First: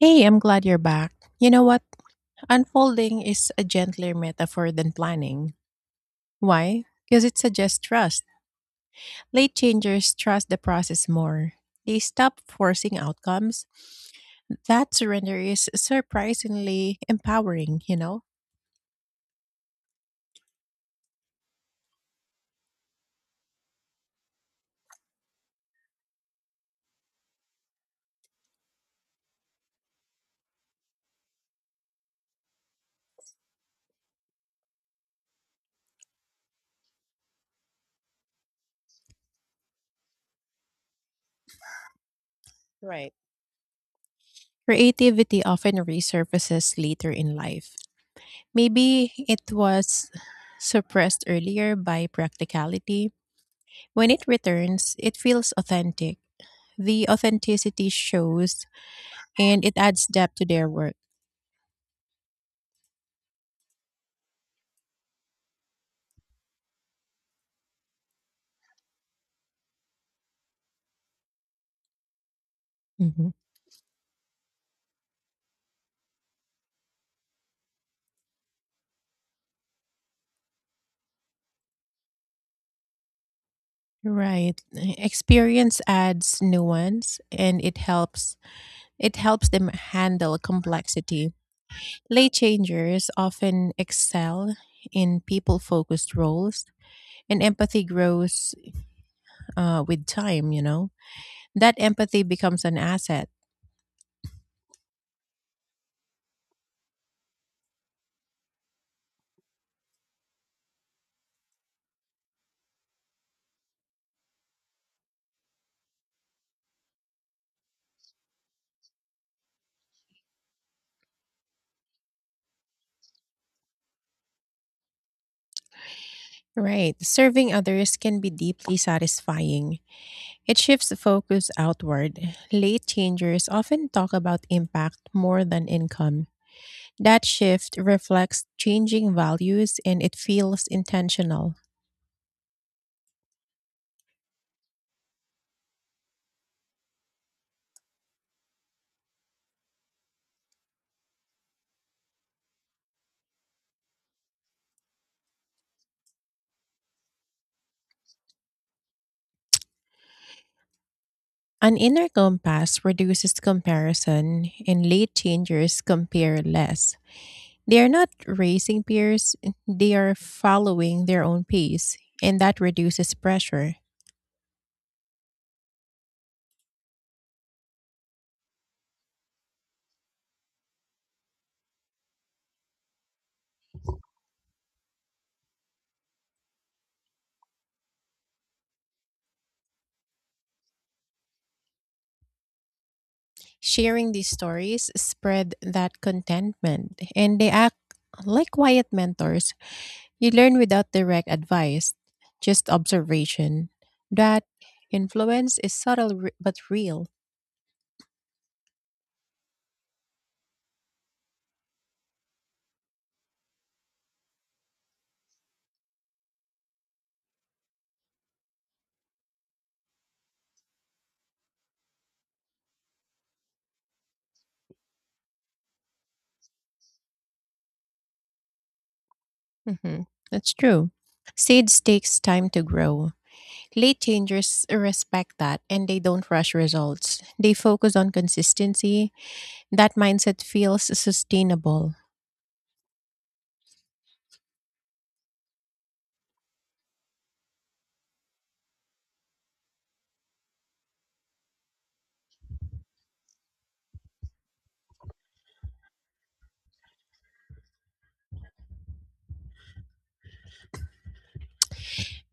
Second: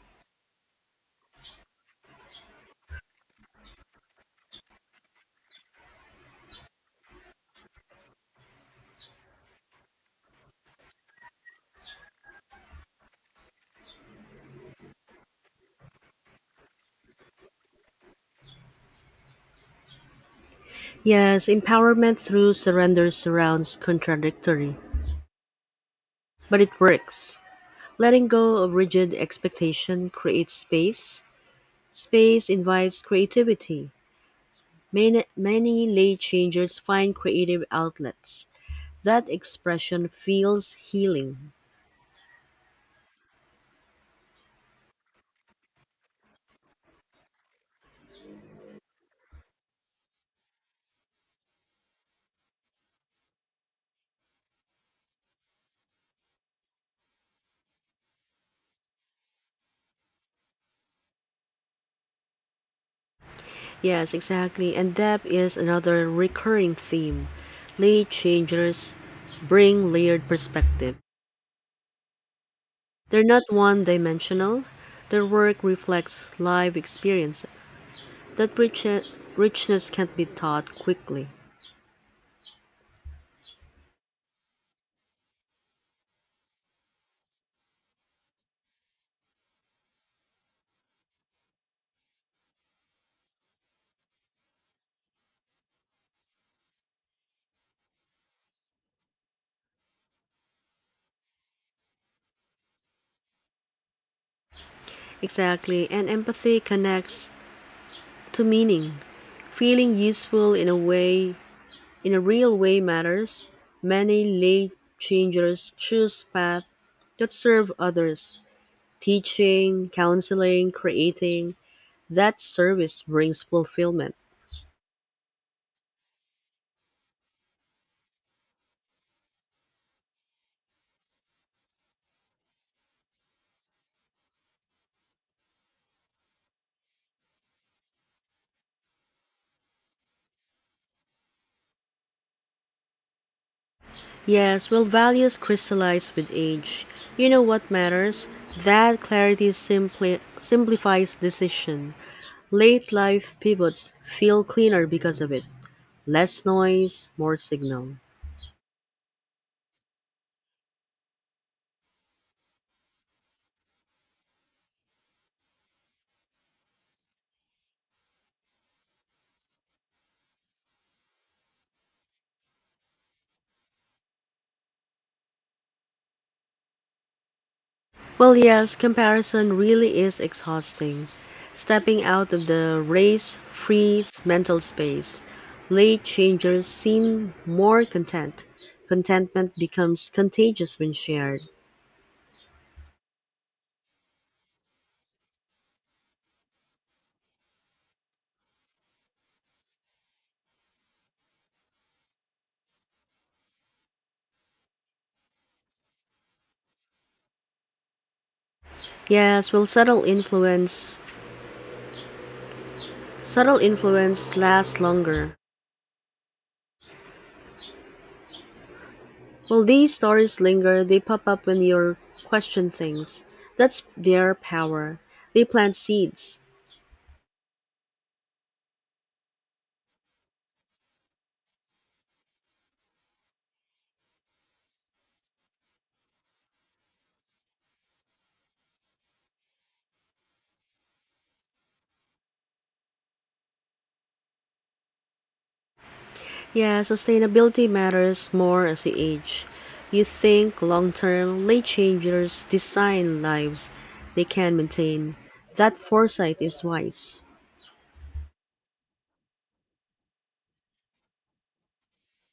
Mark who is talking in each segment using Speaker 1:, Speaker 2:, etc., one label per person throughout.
Speaker 1: Hey, I'm glad you're back. You know what? Unfolding is a gentler metaphor than planning. Why? Because it suggests trust. Late changers trust the process more. They stop forcing outcomes. That surrender is surprisingly empowering, you know?
Speaker 2: Yes, empowerment through surrender surrounds contradictory, but it works. Letting go of rigid expectation creates space. Space invites creativity. Many, many lay changers find creative outlets. That expression feels healing.
Speaker 1: Right. Creativity often resurfaces later in life. Maybe it was suppressed earlier by practicality. When it returns, it feels authentic. The authenticity shows and it adds depth to their work.
Speaker 2: Yes, exactly. And depth is another recurring theme. Lay changers bring layered perspective. They're
Speaker 1: Hmm.
Speaker 2: not one dimensional, their work reflects live experiences. That riche- Richness can't be taught quickly.
Speaker 1: Right. Experience adds nuance and it helps them handle complexity. Lay changers often excel in people-focused roles and empathy grows with time, you know. That empathy becomes an asset.
Speaker 2: Exactly, and empathy connects to meaning. Feeling useful in a way, in a real way matters. Many late changers choose paths that serve others. Teaching, counseling, creating, that service brings fulfillment.
Speaker 1: Right. Serving others can be deeply satisfying. It shifts the focus outward. Late changers often talk about impact more than income. That shift reflects changing values and it feels intentional.
Speaker 2: Yes, values crystallize with age. You know what matters? That clarity simply simplifies decision. Late life pivots feel cleaner because of it. Less noise, more signal.
Speaker 1: An inner compass reduces comparison, and late changers compare less. They are not racing peers, they are following their own pace, and that reduces pressure.
Speaker 2: Yes, comparison really is exhausting. Stepping out of the race frees mental space. Late changers seem more content. Contentment becomes contagious when shared.
Speaker 1: Sharing these stories spread that contentment, and they act like quiet mentors. You learn without direct advice, just observation. That influence is subtle but real.
Speaker 2: Yes, subtle influence. Subtle influence lasts longer. While these stories linger, they pop up when you question things. That's their power. They plant seeds.
Speaker 1: Hmm. That's true. Seeds takes time to grow. Late changers respect that and they don't rush results. They focus on consistency. That mindset feels sustainable.
Speaker 2: Yeah, sustainability matters more as you age. You think long term, late changers design lives they can maintain. That foresight is wise.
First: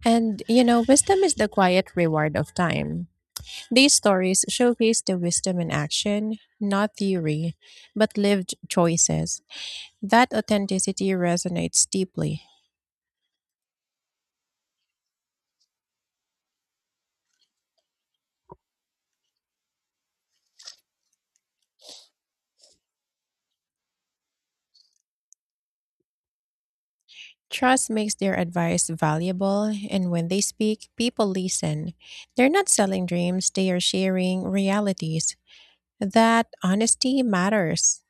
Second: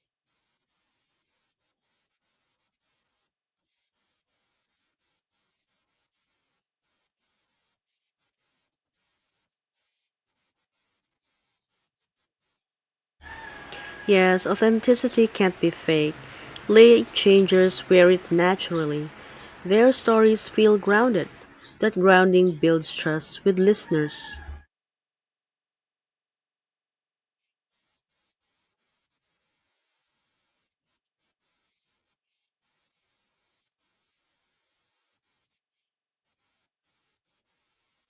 Speaker 1: And you know, wisdom is the quiet reward of time. These stories showcase the wisdom in action, not theory, but lived choices. That authenticity resonates deeply.
Speaker 2: Yes, authenticity can't be fake. Late changers wear it naturally. Their stories feel grounded. That grounding builds trust with listeners.
Speaker 1: Trust makes their advice valuable, and when they speak, people listen. They're not selling dreams, they are sharing realities. That honesty matters.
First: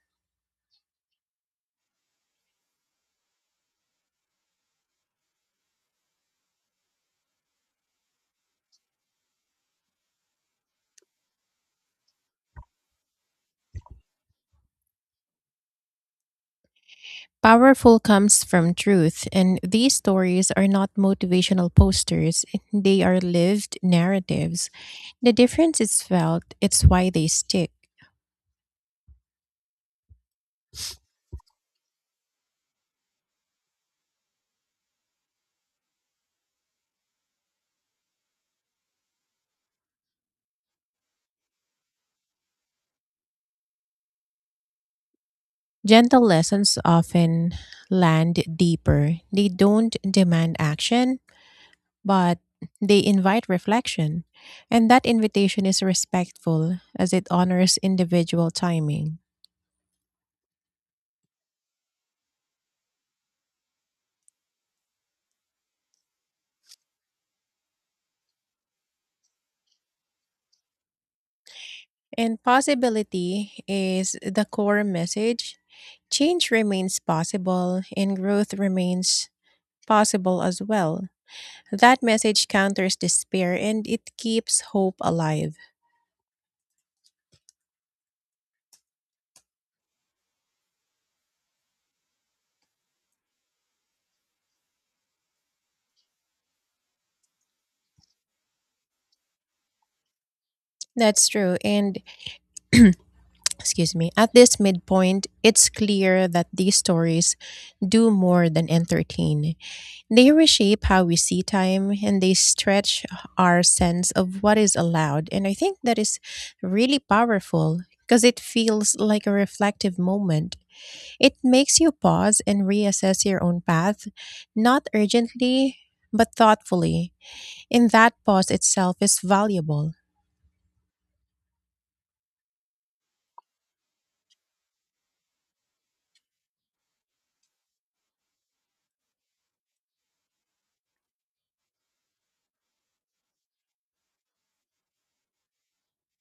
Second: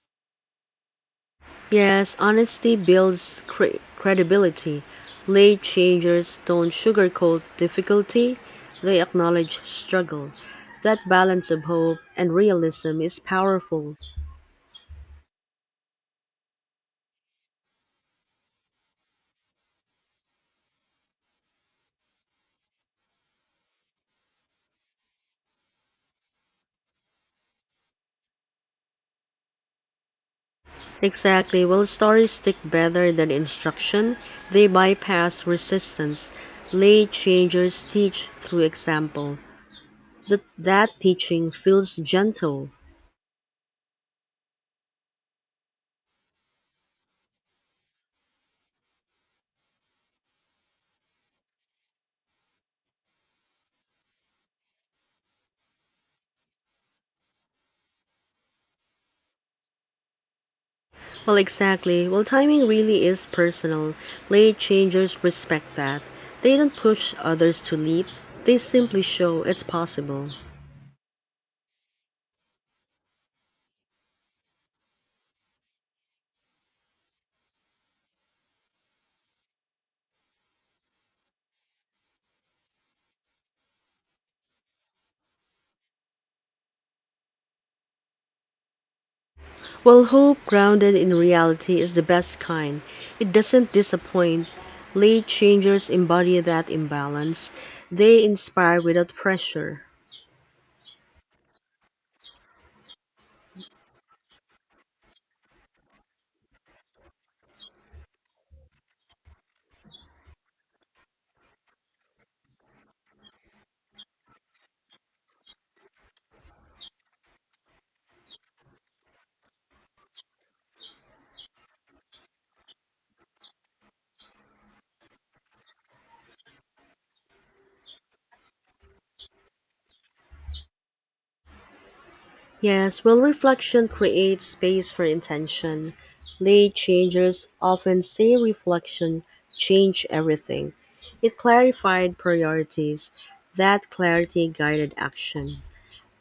Speaker 2: Yes, honesty builds credibility. Late changers don't sugarcoat difficulty, they acknowledge struggle. That balance of hope and realism is powerful.
Speaker 1: Powerful comes from truth, and these stories are not motivational posters, they are lived narratives. The difference is felt, it's why they stick.
Speaker 2: Exactly, will stories stick better than instruction? They bypass resistance. Late changers teach through example. That teaching feels gentle.
Speaker 1: Gentle lessons often land deeper. They don't demand action, but they invite reflection, and that invitation is respectful as it honors individual timing.
Speaker 2: Well, exactly. Timing really is personal. Late changers respect that. They don't push others to leap, they simply show it's possible.
Speaker 1: And possibility is the core message. Change remains possible, and growth remains possible as well. That message counters despair and it keeps hope alive.
Speaker 2: Well, hope grounded in reality is the best kind. It doesn't disappoint. Late changers embody that imbalance. They inspire without pressure.
Speaker 1: That's true. And excuse me, at this midpoint, it's clear that these stories do more than entertain. They reshape how we see time and they stretch our sense of what is allowed. And I think that is really powerful because it feels like a reflective moment. It makes you pause and reassess your own path, not urgently, but thoughtfully. And that pause itself is valuable.
Speaker 2: Yes, reflection creates space for intention. Late changers often say reflection changed everything. It clarified priorities. That clarity guided action.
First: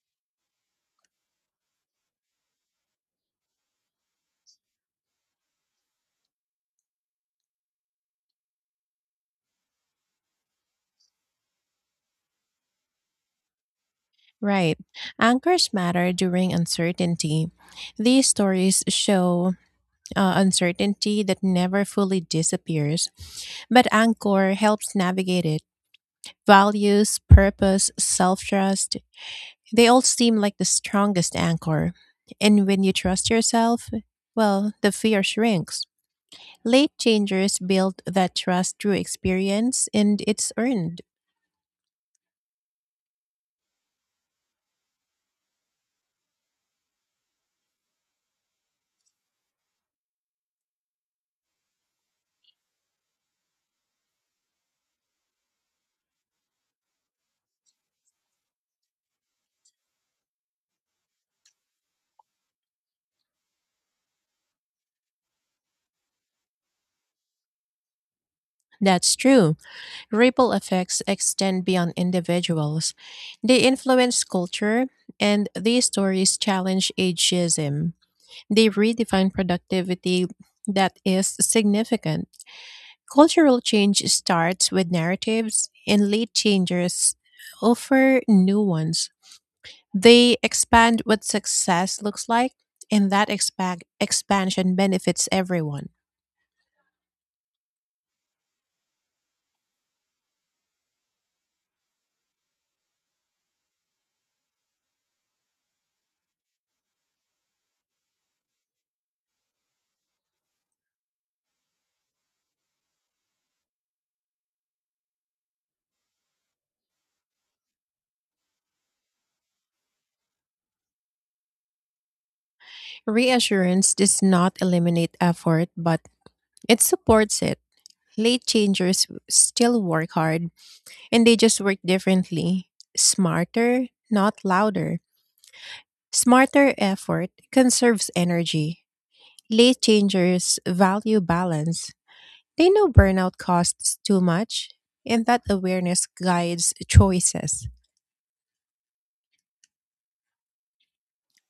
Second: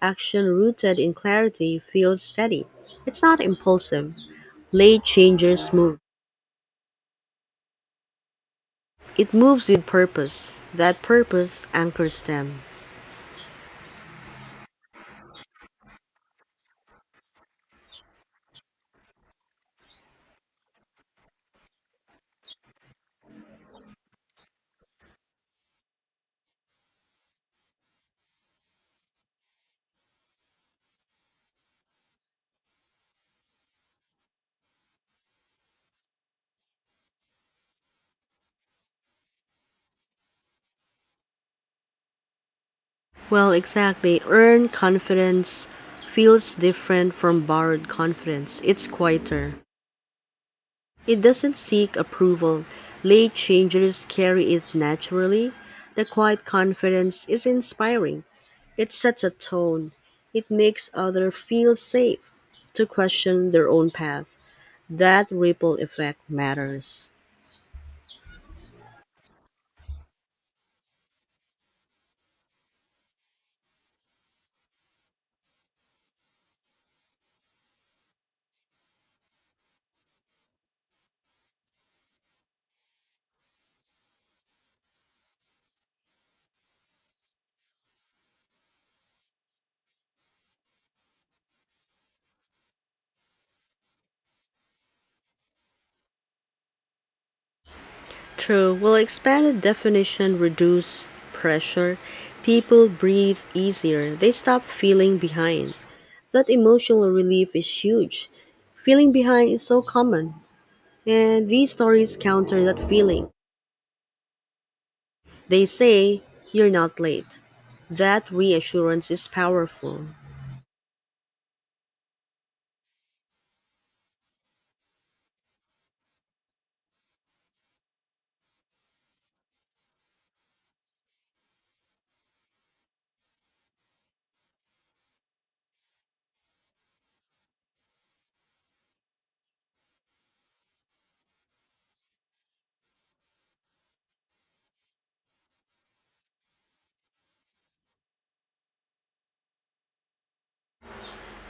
Speaker 2: Action rooted in clarity feels steady. It's not impulsive. Late changers move. It moves with purpose. That purpose anchors them.
Speaker 1: Right. Anchors matter during uncertainty. These stories show uncertainty that never fully disappears, but Angkor helps navigate it. Values, purpose, self trust, they all seem like the strongest anchor. And when you trust yourself, well, the fear shrinks. Late changers build that trust through experience and it's earned.
Speaker 2: Well, exactly. Earned confidence feels different from borrowed confidence. It's quieter. It doesn't seek approval. Late changers carry it naturally. The quiet confidence is inspiring. It sets a tone. It makes others feel safe to question their own path. That ripple effect matters.
Speaker 1: That's true. Ripple effects extend beyond individuals. They influence culture, and these stories challenge ageism. They've redefined productivity, that is significant. Cultural change starts with narratives, and late changers offer new ones. They expand what success looks like, and that expansion benefits everyone.
Speaker 2: True. Will expanded definition reduce pressure? People breathe easier. They stop feeling behind. That emotional relief is huge. Feeling behind is so common, and these stories counter that feeling. They say, you're not late. That reassurance is powerful.
Speaker 1: Reassurance does not eliminate effort, but it supports it. Late changers still work hard, and they just work differently, smarter, not louder. Smarter effort conserves energy. Late changers value balance. They know burnout costs too much, and that awareness guides choices.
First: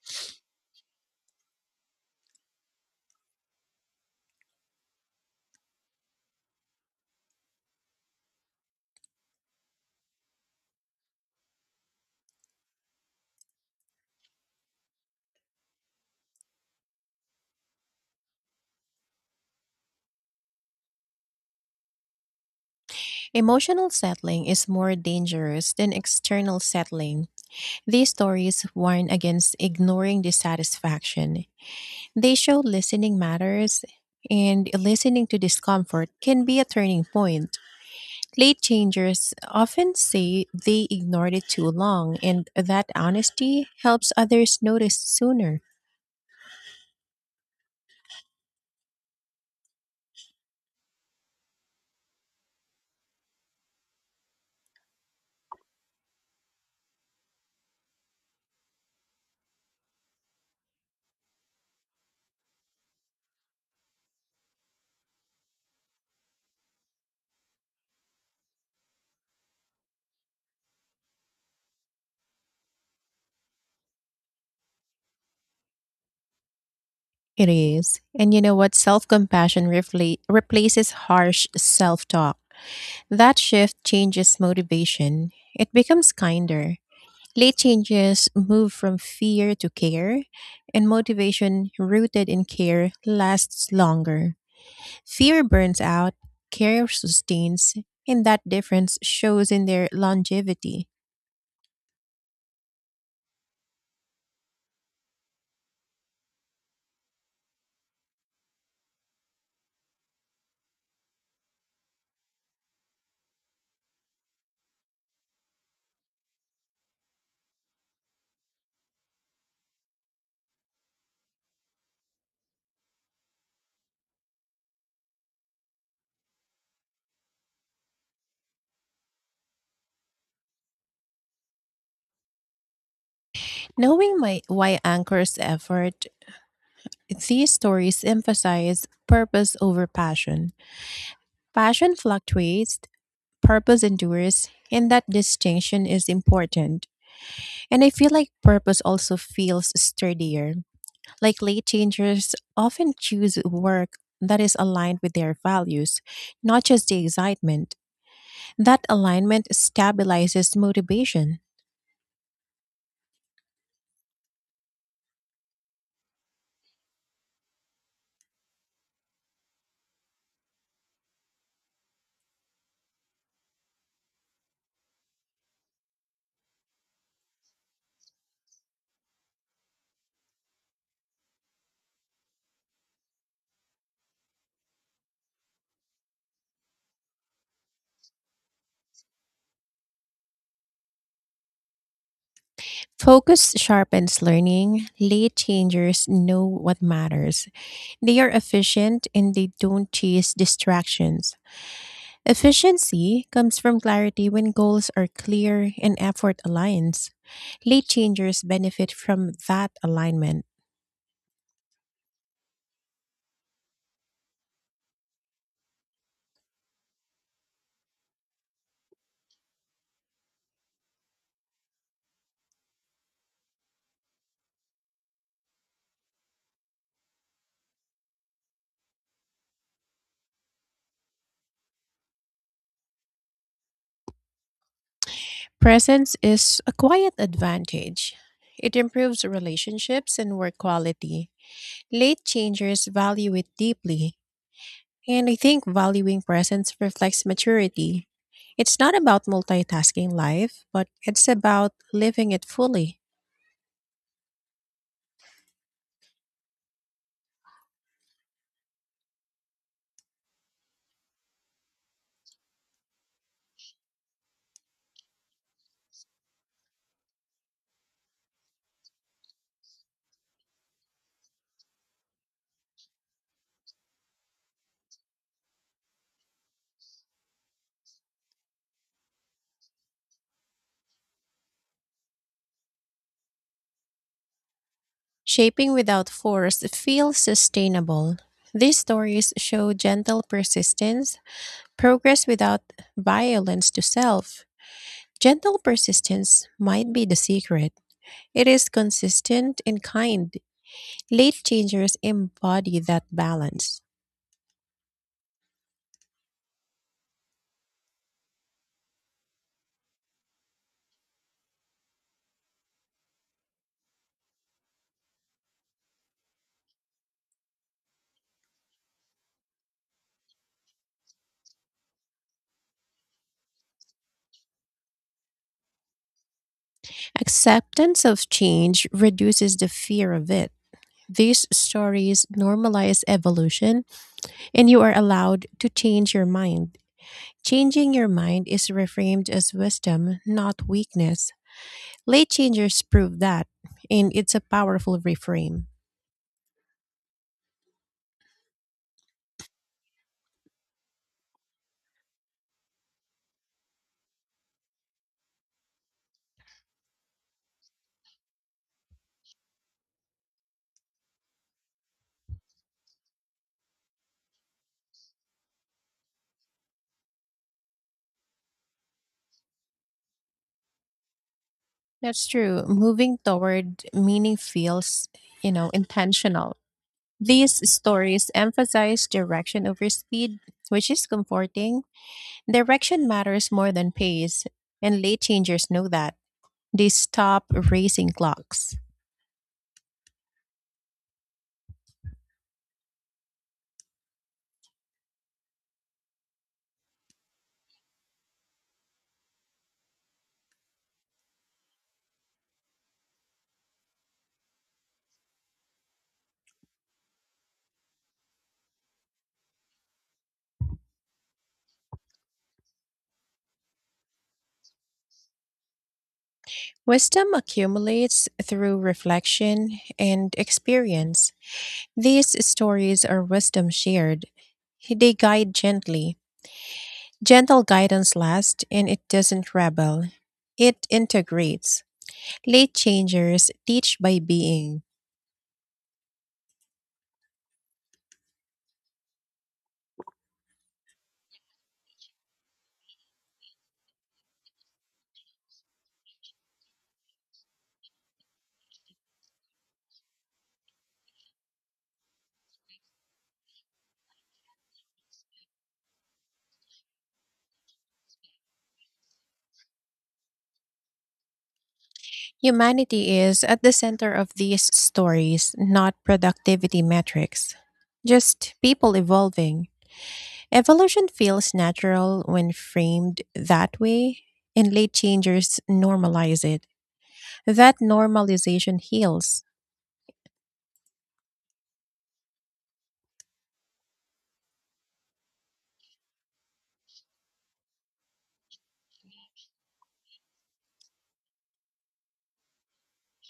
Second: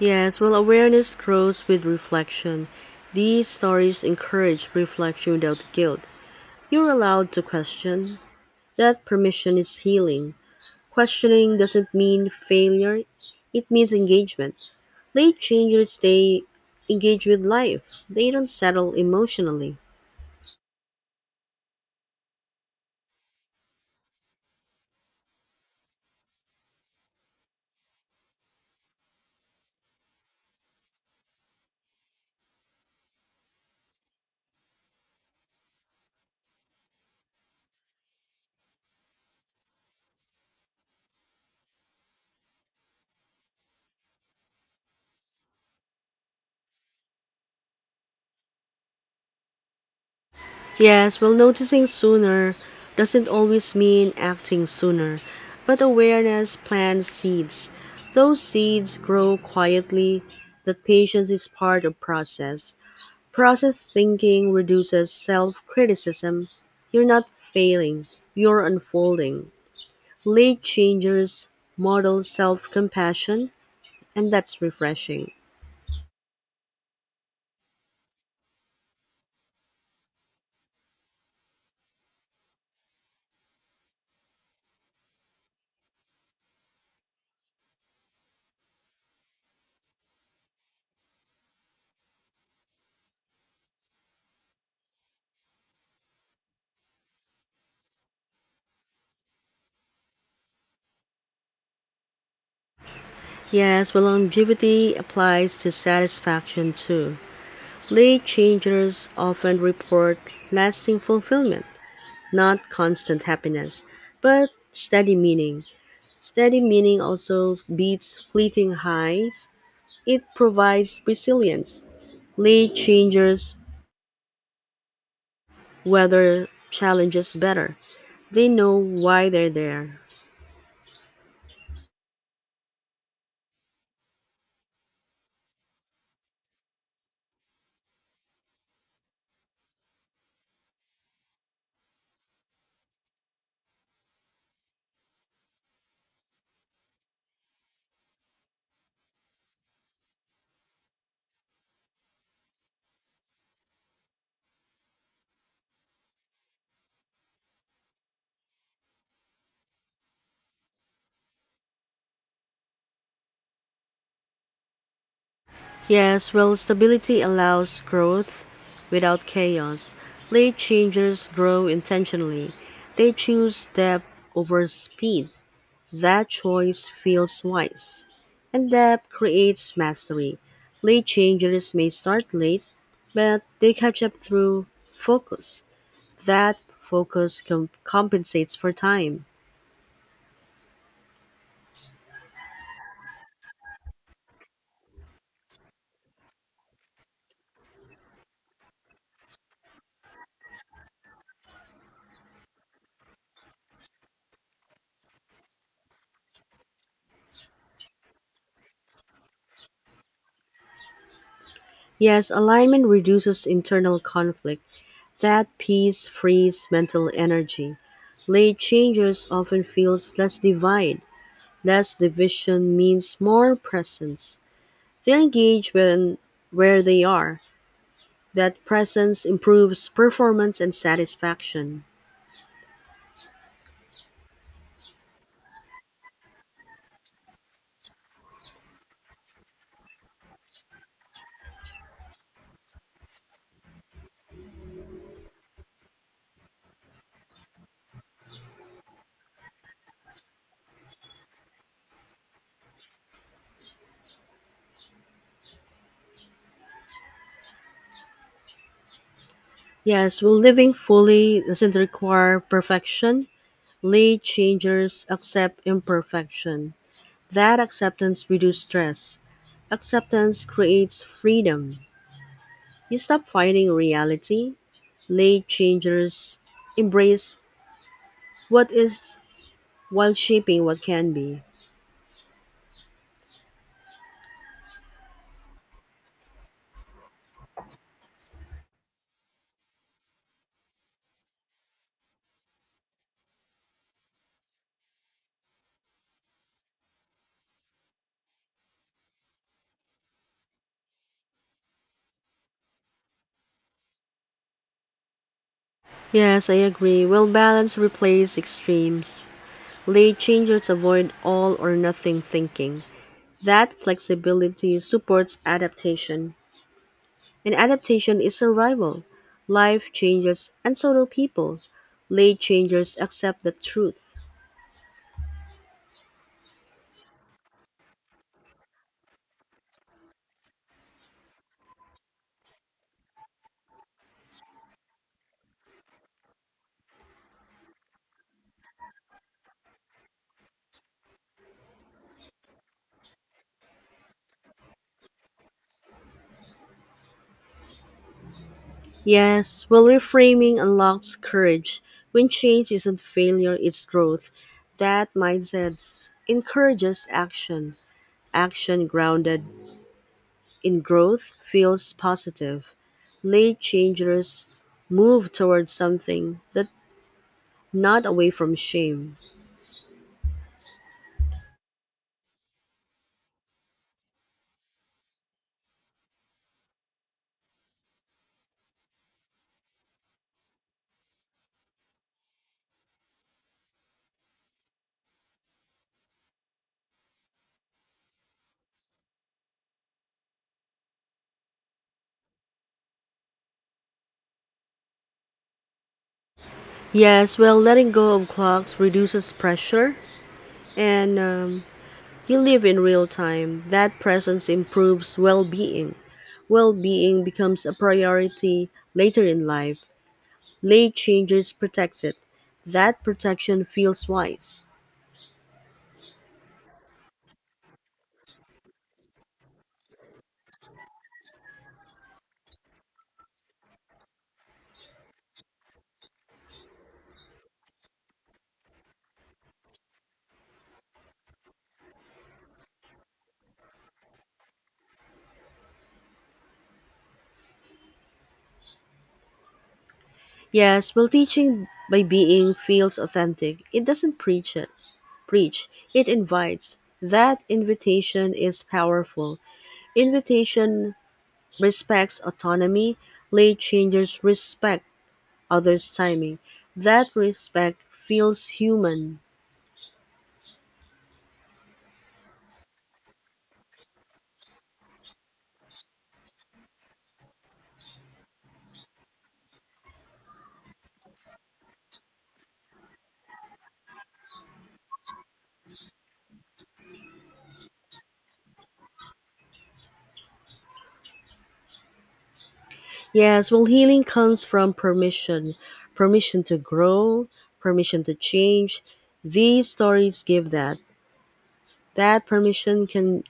Speaker 2: Yes, awareness grows with reflection. These stories encourage reflection without guilt. You're allowed to question. That permission is healing. Questioning doesn't mean failure, it means engagement. Late changers stay engaged with life, they don't settle emotionally.
Speaker 1: Emotional settling is more dangerous than external settling. These stories warn against ignoring dissatisfaction. They show listening matters, and listening to discomfort can be a turning point. Late changers often say they ignored it too long, and that honesty helps others notice sooner.
Speaker 2: Yes, noticing sooner doesn't always mean acting sooner, but awareness plants seeds. Those seeds grow quietly. That patience is part of process. Process thinking reduces self-criticism. You're not failing, you're unfolding. Late changers model self-compassion, and that's refreshing.
Speaker 1: It is. And you know what? Self compassion replaces harsh self talk. That shift changes motivation, it becomes kinder. Late changes move from fear to care, and motivation rooted in care lasts longer. Fear burns out, care sustains, and that difference shows in their longevity.
Speaker 2: Yes, longevity applies to satisfaction too. Late changers often report lasting fulfillment, not constant happiness, but steady meaning. Steady meaning also beats fleeting highs. It provides resilience. Late changers weather challenges better. They know why they're there.
Speaker 1: Knowing my why anchors effort, these stories emphasize purpose over passion. Passion fluctuates, purpose endures, and that distinction is important. And I feel like purpose also feels sturdier. Like late changers often choose work that is aligned with their values, not just the excitement. That alignment stabilizes motivation.
Speaker 2: Yes, stability allows growth without chaos. Late changers grow intentionally. They choose depth over speed. That choice feels wise. And depth creates mastery. Late changers may start late, but they catch up through focus. Compensates for time.
Speaker 1: Focus sharpens learning. Late changers know what matters. They are efficient and they don't chase distractions. Efficiency comes from clarity when goals are clear and effort aligns. Late changers benefit from that alignment.
Speaker 2: Yes, alignment reduces internal conflict. That peace frees mental energy. Late changers often feels less divide. Less division means more presence. They're engaged when where they are. That presence improves performance and satisfaction.
Speaker 1: Presence is a quiet advantage. It improves relationships and work quality. Late changers value it deeply, and I think valuing presence reflects maturity. It's not about multitasking life, but it's about living it fully.
Speaker 2: Yes, living fully doesn't require perfection. Late changers accept imperfection. That acceptance reduces stress. Acceptance creates freedom. You stop fighting reality. Late changers embrace what is while shaping what can be.
Speaker 1: Shaping without force feels sustainable. These stories show gentle persistence, progress without violence to self. Gentle persistence might be the secret. It is consistent and kind. Late changers embody that balance.
Speaker 2: Yes, I agree. Balance replaces extremes. Late changers avoid all or nothing thinking. That flexibility supports adaptation, and adaptation is survival. Life changes, and so do people. Late changers accept the truth.
Speaker 1: Acceptance of change reduces the fear of it. These stories normalize evolution, and you are allowed to change your mind. Changing your mind is reframed as wisdom, not weakness. Late changers prove that, and it's a powerful reframe.
Speaker 2: Yes, reframing unlocks courage. When change isn't failure, it's growth. That mindset encourages action, action grounded in growth feels positive, late changers move towards something that not away from shame.
Speaker 1: That's true. Moving toward meaning feels, you know, intentional. These stories emphasize direction over speed, which is comforting. Direction matters more than pace, and late changers know that. They stop racing clocks.
Speaker 2: Yes, letting go of clocks reduces pressure, and you live in real time. That presence improves well being. Well being becomes a priority later in life. Late changes protects it. That protection feels wise.
Speaker 1: Wisdom accumulates through reflection and experience. These stories are wisdom shared. They guide gently. Gentle guidance lasts, and it doesn't rebel. It integrates. Late changers teach by being.
Speaker 2: Yes, teaching by being feels authentic. It doesn't preach it. Preach. It invites. That invitation is powerful. Invitation respects autonomy. Late changers respect others' timing. That respect feels human.
Speaker 1: Humanity is at the center of these stories, not productivity metrics. Just people evolving. Evolution feels natural when framed that way, and late changers normalize it. That normalization heals.
Speaker 2: Yes, healing comes from permission. Permission to grow, permission to change. These stories give that. That permission can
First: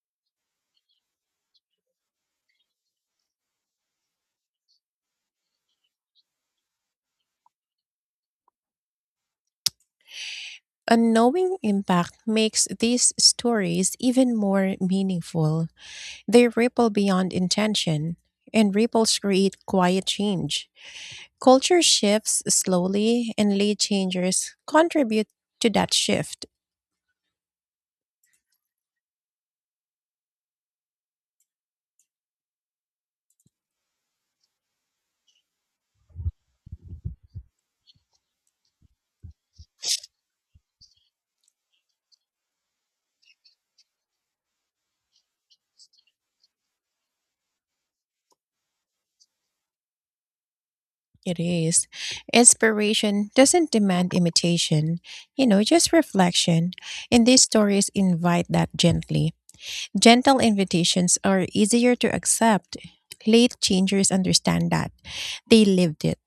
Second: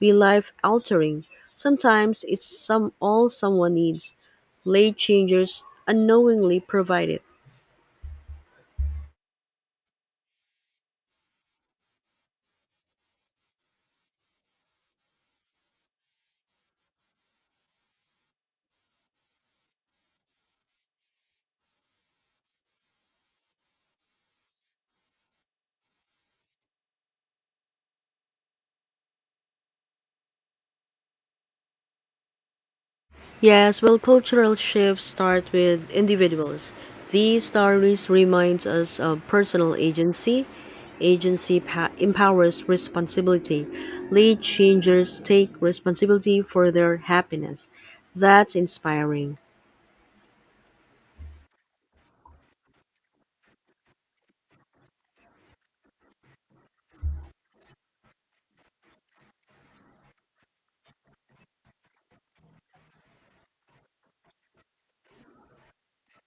Speaker 2: be life altering. Sometimes it's some all someone needs. Late changers unknowingly provide it.
Speaker 1: Unknowing impact makes these stories even more meaningful. They ripple beyond intention, and ripples create quiet change. Culture shifts slowly, and late changers contribute to that shift.
Speaker 2: Yes, cultural shifts start with individuals. These stories reminds us of personal agency. Empowers responsibility. Lead changers take responsibility for their happiness. That's inspiring.
Speaker 1: It is. Inspiration doesn't demand imitation, you know, just reflection. And these stories invite that gently. Gentle invitations are easier to accept. Late changers understand that. They lived it.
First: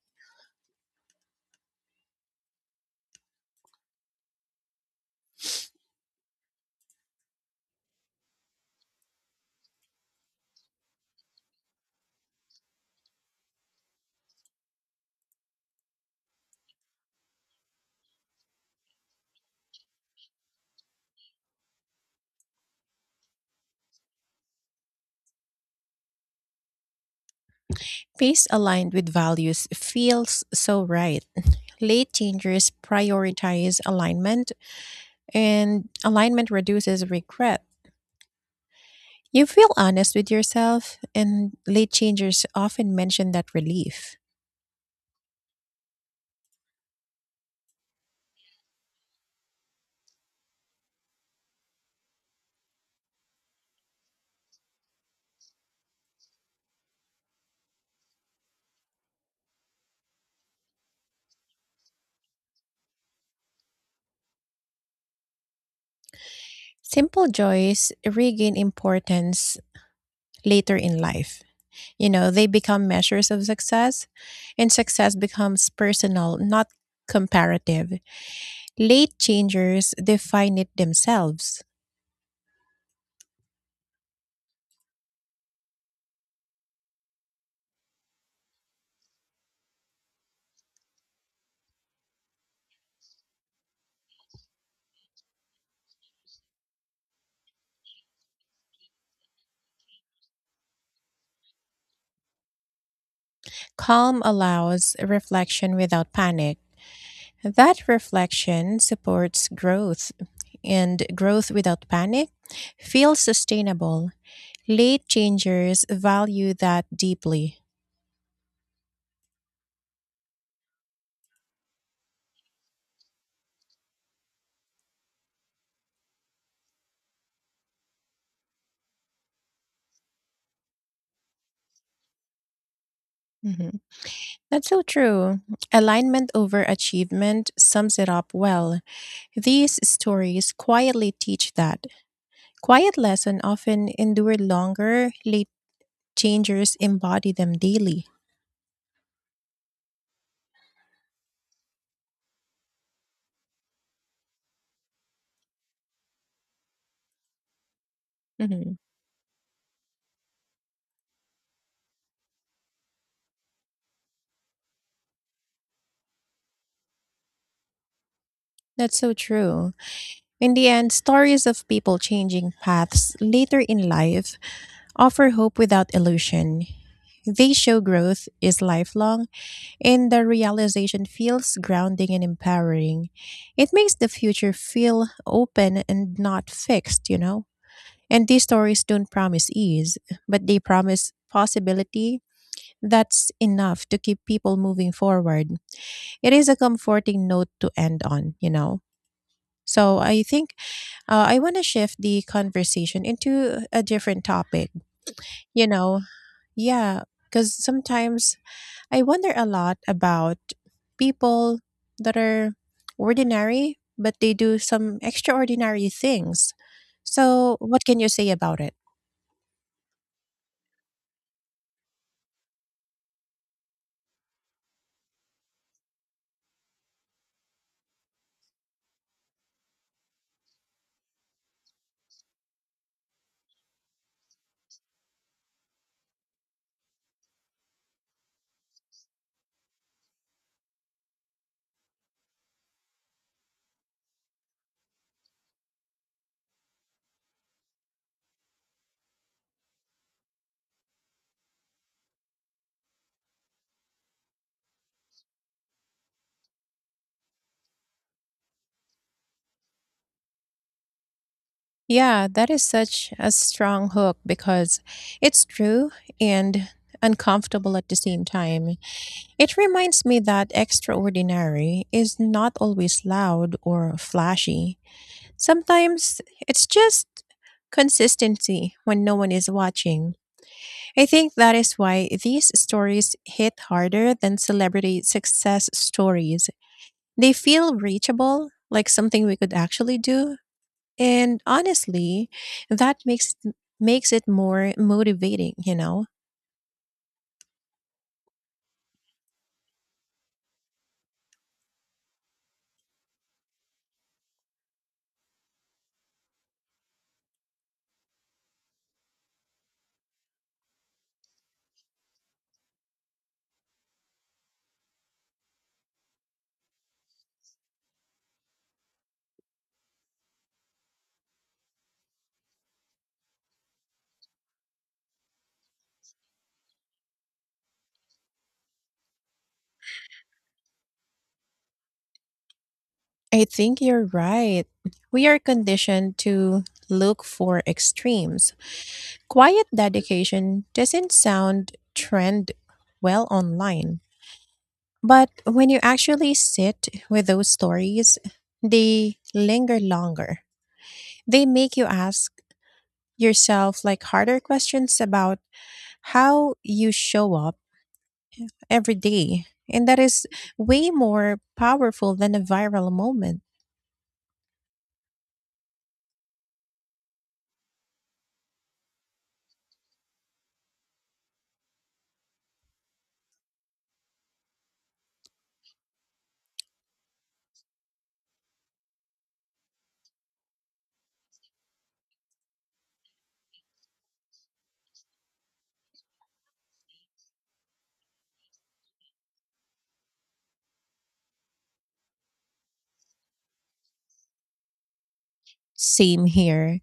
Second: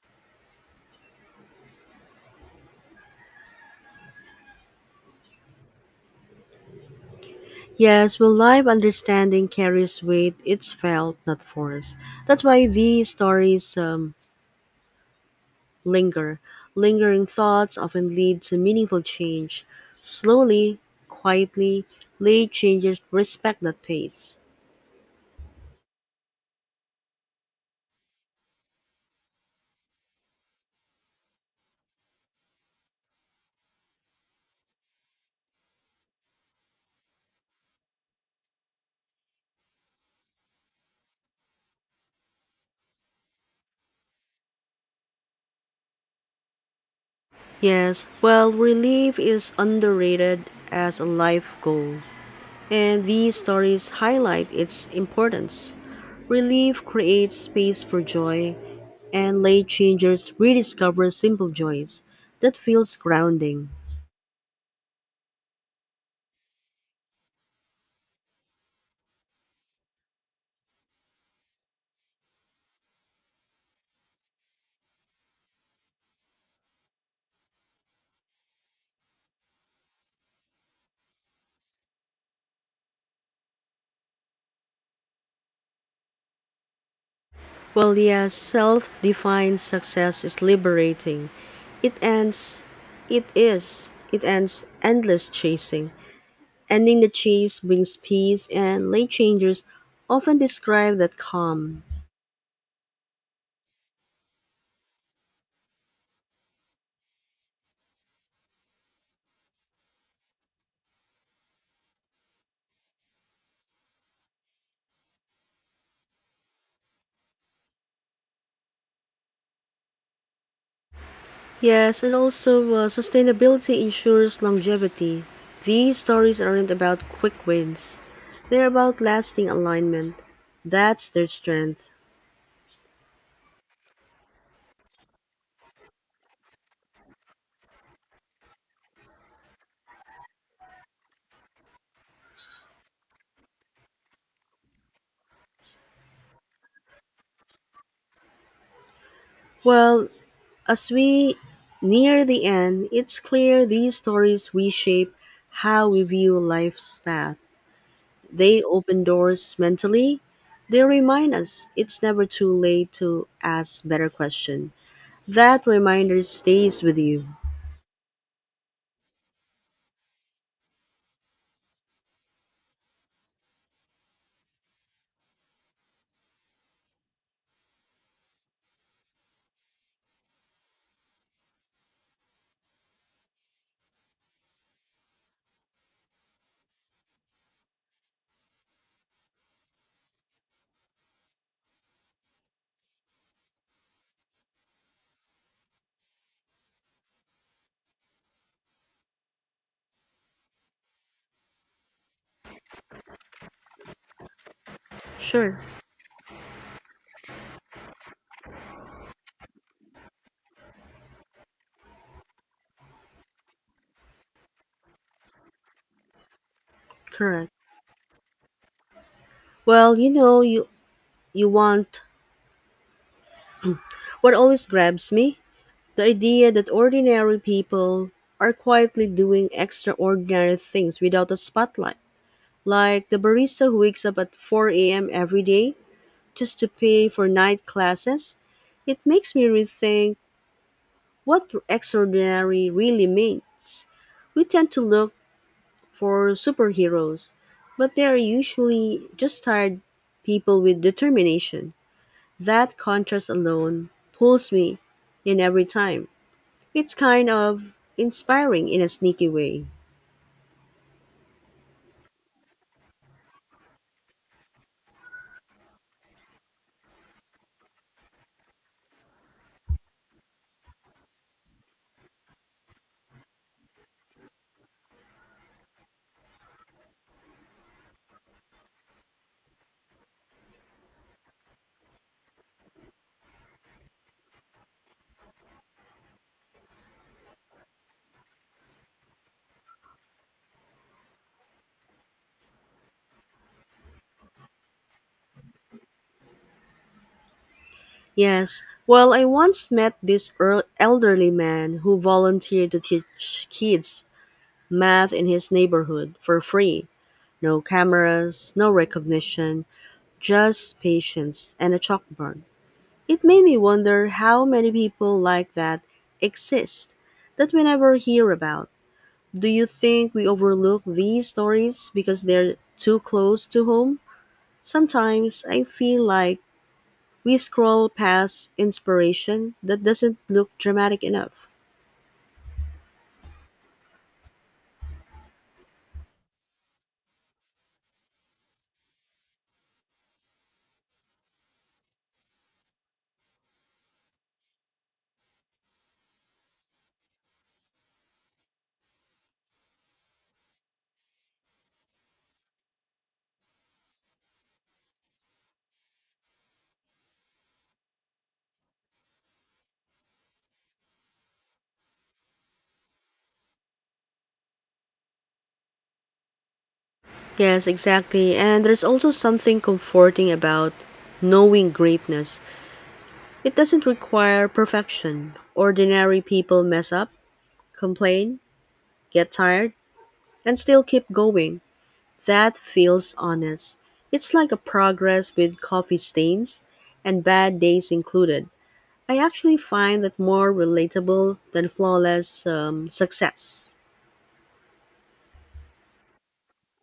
Speaker 2: Yes, live understanding carries weight. It's felt, not forced. That's why these stories linger. Lingering thoughts often lead to meaningful change. Slowly, quietly, late changes respect that pace.
Speaker 1: Pace aligned with values feels so right. Late changers prioritize alignment, and alignment reduces regret. You feel honest with yourself, and late changers often mention that relief.
Speaker 2: Yes, relief is underrated as a life goal, and these stories highlight its importance. Relief creates space for joy, and late changers rediscover simple joys that feels grounding.
Speaker 1: Simple joys regain importance later in life. You know, they become measures of success, and success becomes personal, not comparative. Late changers define it themselves.
Speaker 2: While yes, self-defined success is liberating, it ends. It is. It ends endless chasing. Ending the chase brings peace, and late changers often describe that calm.
Speaker 1: Calm allows reflection without panic. That reflection supports growth, and growth without panic feels sustainable. Late changers value that deeply.
Speaker 2: Yes, and also sustainability ensures longevity. These stories aren't about quick wins, they're about lasting alignment. That's their strength.
Speaker 1: Mhm. That's so true. Alignment over achievement sums it up well. These stories quietly teach that. Quiet lessons often endure longer. Late changers embody them daily.
Speaker 2: Well, as we near the end, it's clear these stories reshape how we view life's path. They
Speaker 1: Mhm.
Speaker 2: open doors mentally, they remind us it's never too late to ask better questions. That reminder stays with you.
Speaker 1: That's so true. In the end, stories of people changing paths later in life offer hope without illusion. They show growth is lifelong, and the realization feels grounding and empowering. It makes the future feel open and not fixed, you know? And these stories don't promise ease, but they promise possibility, that's enough to keep people moving forward. It is a comforting note to end on, you know? So I think I want to shift the conversation into a different topic,
Speaker 2: Sure,
Speaker 1: you know? Yeah, because sometimes I wonder a lot about people that are ordinary, but they do some extraordinary things.
Speaker 2: correct.
Speaker 1: So, what can you say about it?
Speaker 2: Well, you want. What always grabs me? The idea that ordinary people are quietly doing extraordinary things without a spotlight. Like the barista who wakes up at 4 a.m. every day just to pay for night classes. It makes me rethink what extraordinary really means. We tend to look for superheroes, but they are usually just tired people with determination. That contrast alone pulls me in every time. It's kind of inspiring in a sneaky way.
Speaker 1: Yeah, that is such a strong hook because it's true and uncomfortable at the same time. It reminds me that extraordinary is not always loud or flashy. Sometimes it's just consistency when no one is watching. I think that is why these stories hit harder than celebrity success stories. They feel reachable, like something we could actually do, and honestly, that makes it more motivating, you know.
Speaker 2: Yes, I once met this earl elderly man who volunteered to teach kids math in his neighborhood for free. No cameras, no recognition, just patience and a chalkboard. It made me wonder how many people like that exist that we never hear about. Do you think we overlook these stories because they're too close to home? Sometimes I feel like we scroll past inspiration that doesn't look dramatic enough.
Speaker 1: I think you're right. We are conditioned to look for extremes. Quiet dedication doesn't sound trend well online. But when you actually sit with those stories, they linger longer. They make you ask yourself like harder questions about how you show up every day. And that is way more powerful than a viral moment.
Speaker 2: Yes, exactly. And there's also something comforting about knowing greatness. It doesn't require perfection. Ordinary people mess up, complain, get tired, and still keep going. That feels honest. It's like a progress with coffee stains and bad days included. I actually find that more relatable than flawless success.
Speaker 1: Same here.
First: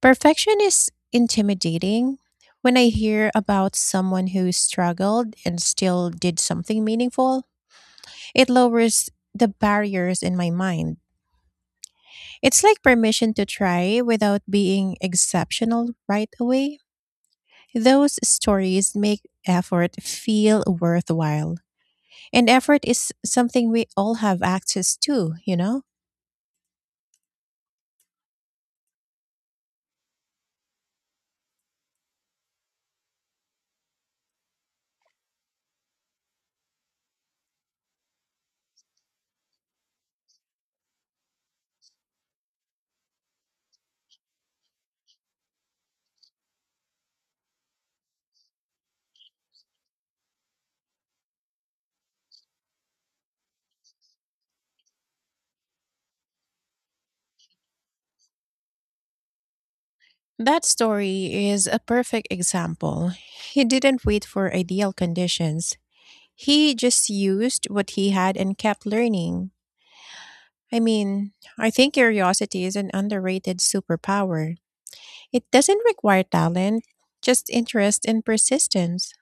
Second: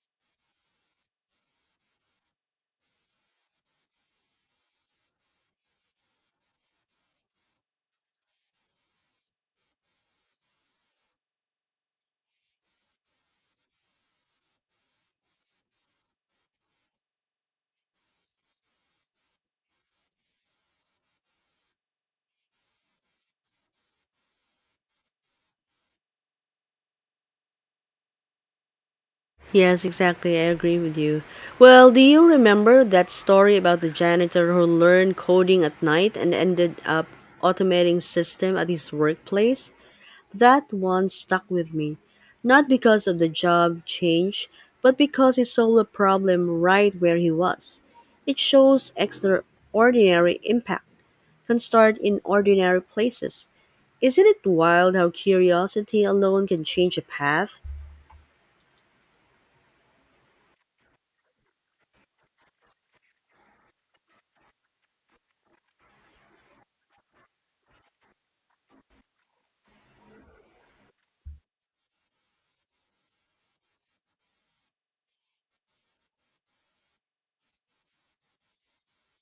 Speaker 1: Perfection is intimidating. When I hear about someone who struggled and still did something meaningful, it lowers the barriers in my mind. It's like permission to try without being exceptional right away. Those stories make effort feel worthwhile. And effort is something we all have access to, you know?
Speaker 2: Yes, exactly. I agree with you. Well, do you remember that story about the janitor who learned coding at night and ended up automating system at his workplace? That one stuck with me, not because of the job change, but because he solved a problem right where he was. It shows extraordinary impact can start in ordinary places. Isn't it wild how curiosity alone can change a path?
Speaker 1: That story is a perfect example. He didn't wait for ideal conditions. He just used what he had and kept learning. I mean, I think curiosity is an underrated superpower. It doesn't require talent, just interest and persistence.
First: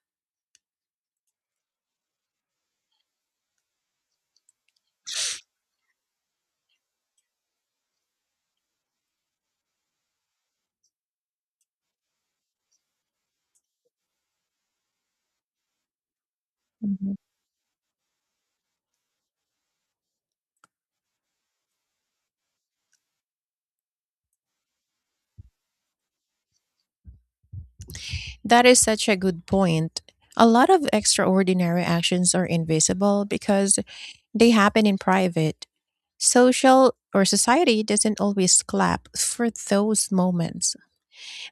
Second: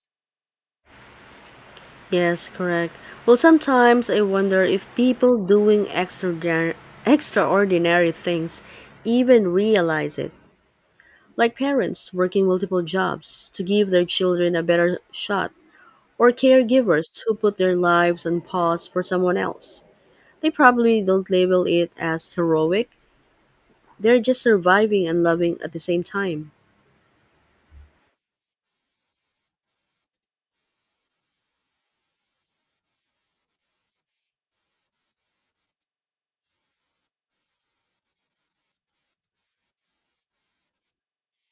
Speaker 2: Yes, correct. Well, sometimes I wonder if people doing extraordinary things even realize it, like parents working multiple jobs to give their children a better shot, or
Speaker 1: Mhm.
Speaker 2: caregivers who put their lives on pause for someone else. They probably don't label it as heroic, they're just surviving and loving at the same time.
Speaker 1: That is such a good point. A lot of extraordinary actions are invisible because they happen in private. Social or society doesn't always clap for those moments.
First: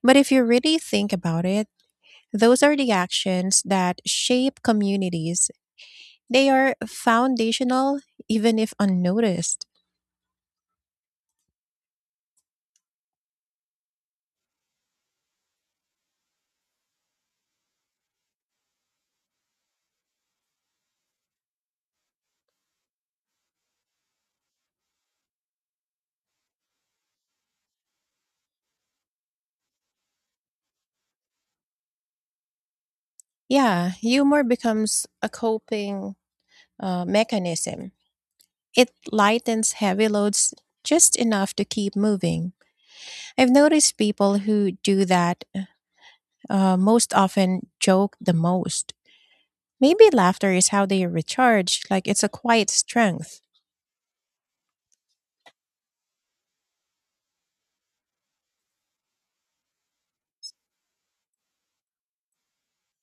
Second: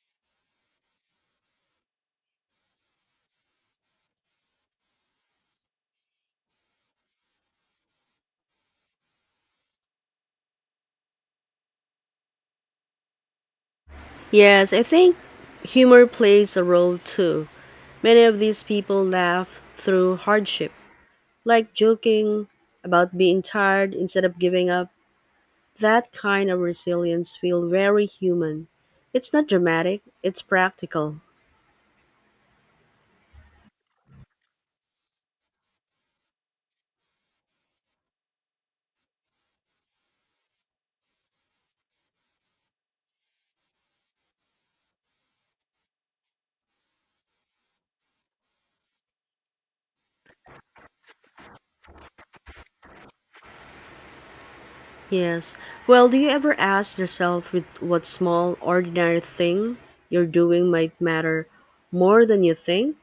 Speaker 1: But if you really think about it, those are the actions that shape communities. They are foundational, even if unnoticed.
Speaker 2: Yes, I think humor plays a role too. Many of these people laugh through hardship, like joking about being tired instead of giving up. That kind of resilience feels very human. It's not dramatic, it's practical.
Speaker 1: Yeah, humor becomes a coping mechanism. It lightens heavy loads just enough to keep moving. I've noticed people who do that most often joke the most. Maybe laughter is how they recharge, like it's a quiet strength.
Speaker 2: Yes. Well, do you ever ask yourself with what small, ordinary thing you're doing might matter more than you think?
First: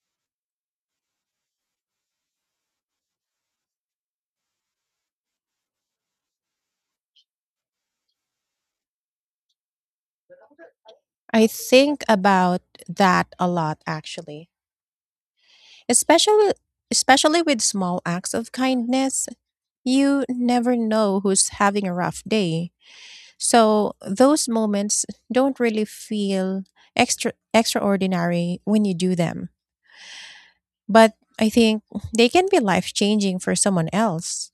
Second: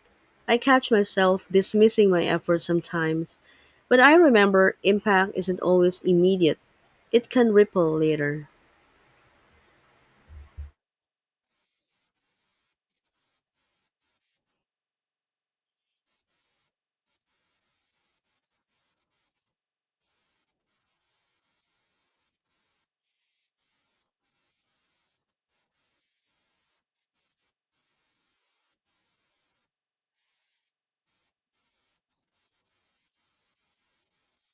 Speaker 2: I catch myself dismissing my efforts sometimes, but I remember impact isn't always immediate. It can ripple later.
Speaker 1: I think about that a lot actually. Especially especially with small acts of kindness, you never know who's having a rough day. So those moments don't really feel extraordinary when you do them. But I think they can be life-changing for someone else.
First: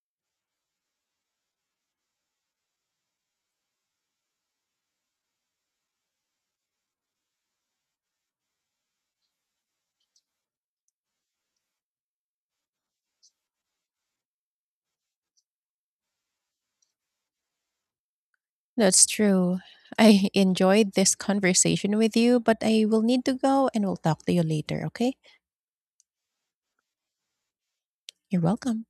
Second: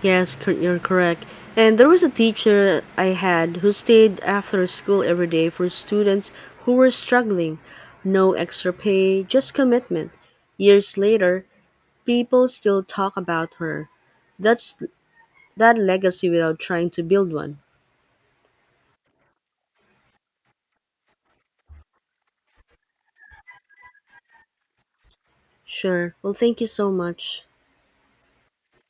Speaker 2: You're correct. And there was a teacher I had who stayed after school every day for students who were struggling. No extra pay, just commitment. Years later, people still talk about her. That's that legacy without trying to build one.
Speaker 1: That's true. I enjoyed this conversation with you, but I will need to go and we'll talk to you later, okay?
Speaker 2: Sure. Well, thank you so much.
Speaker 1: You're welcome.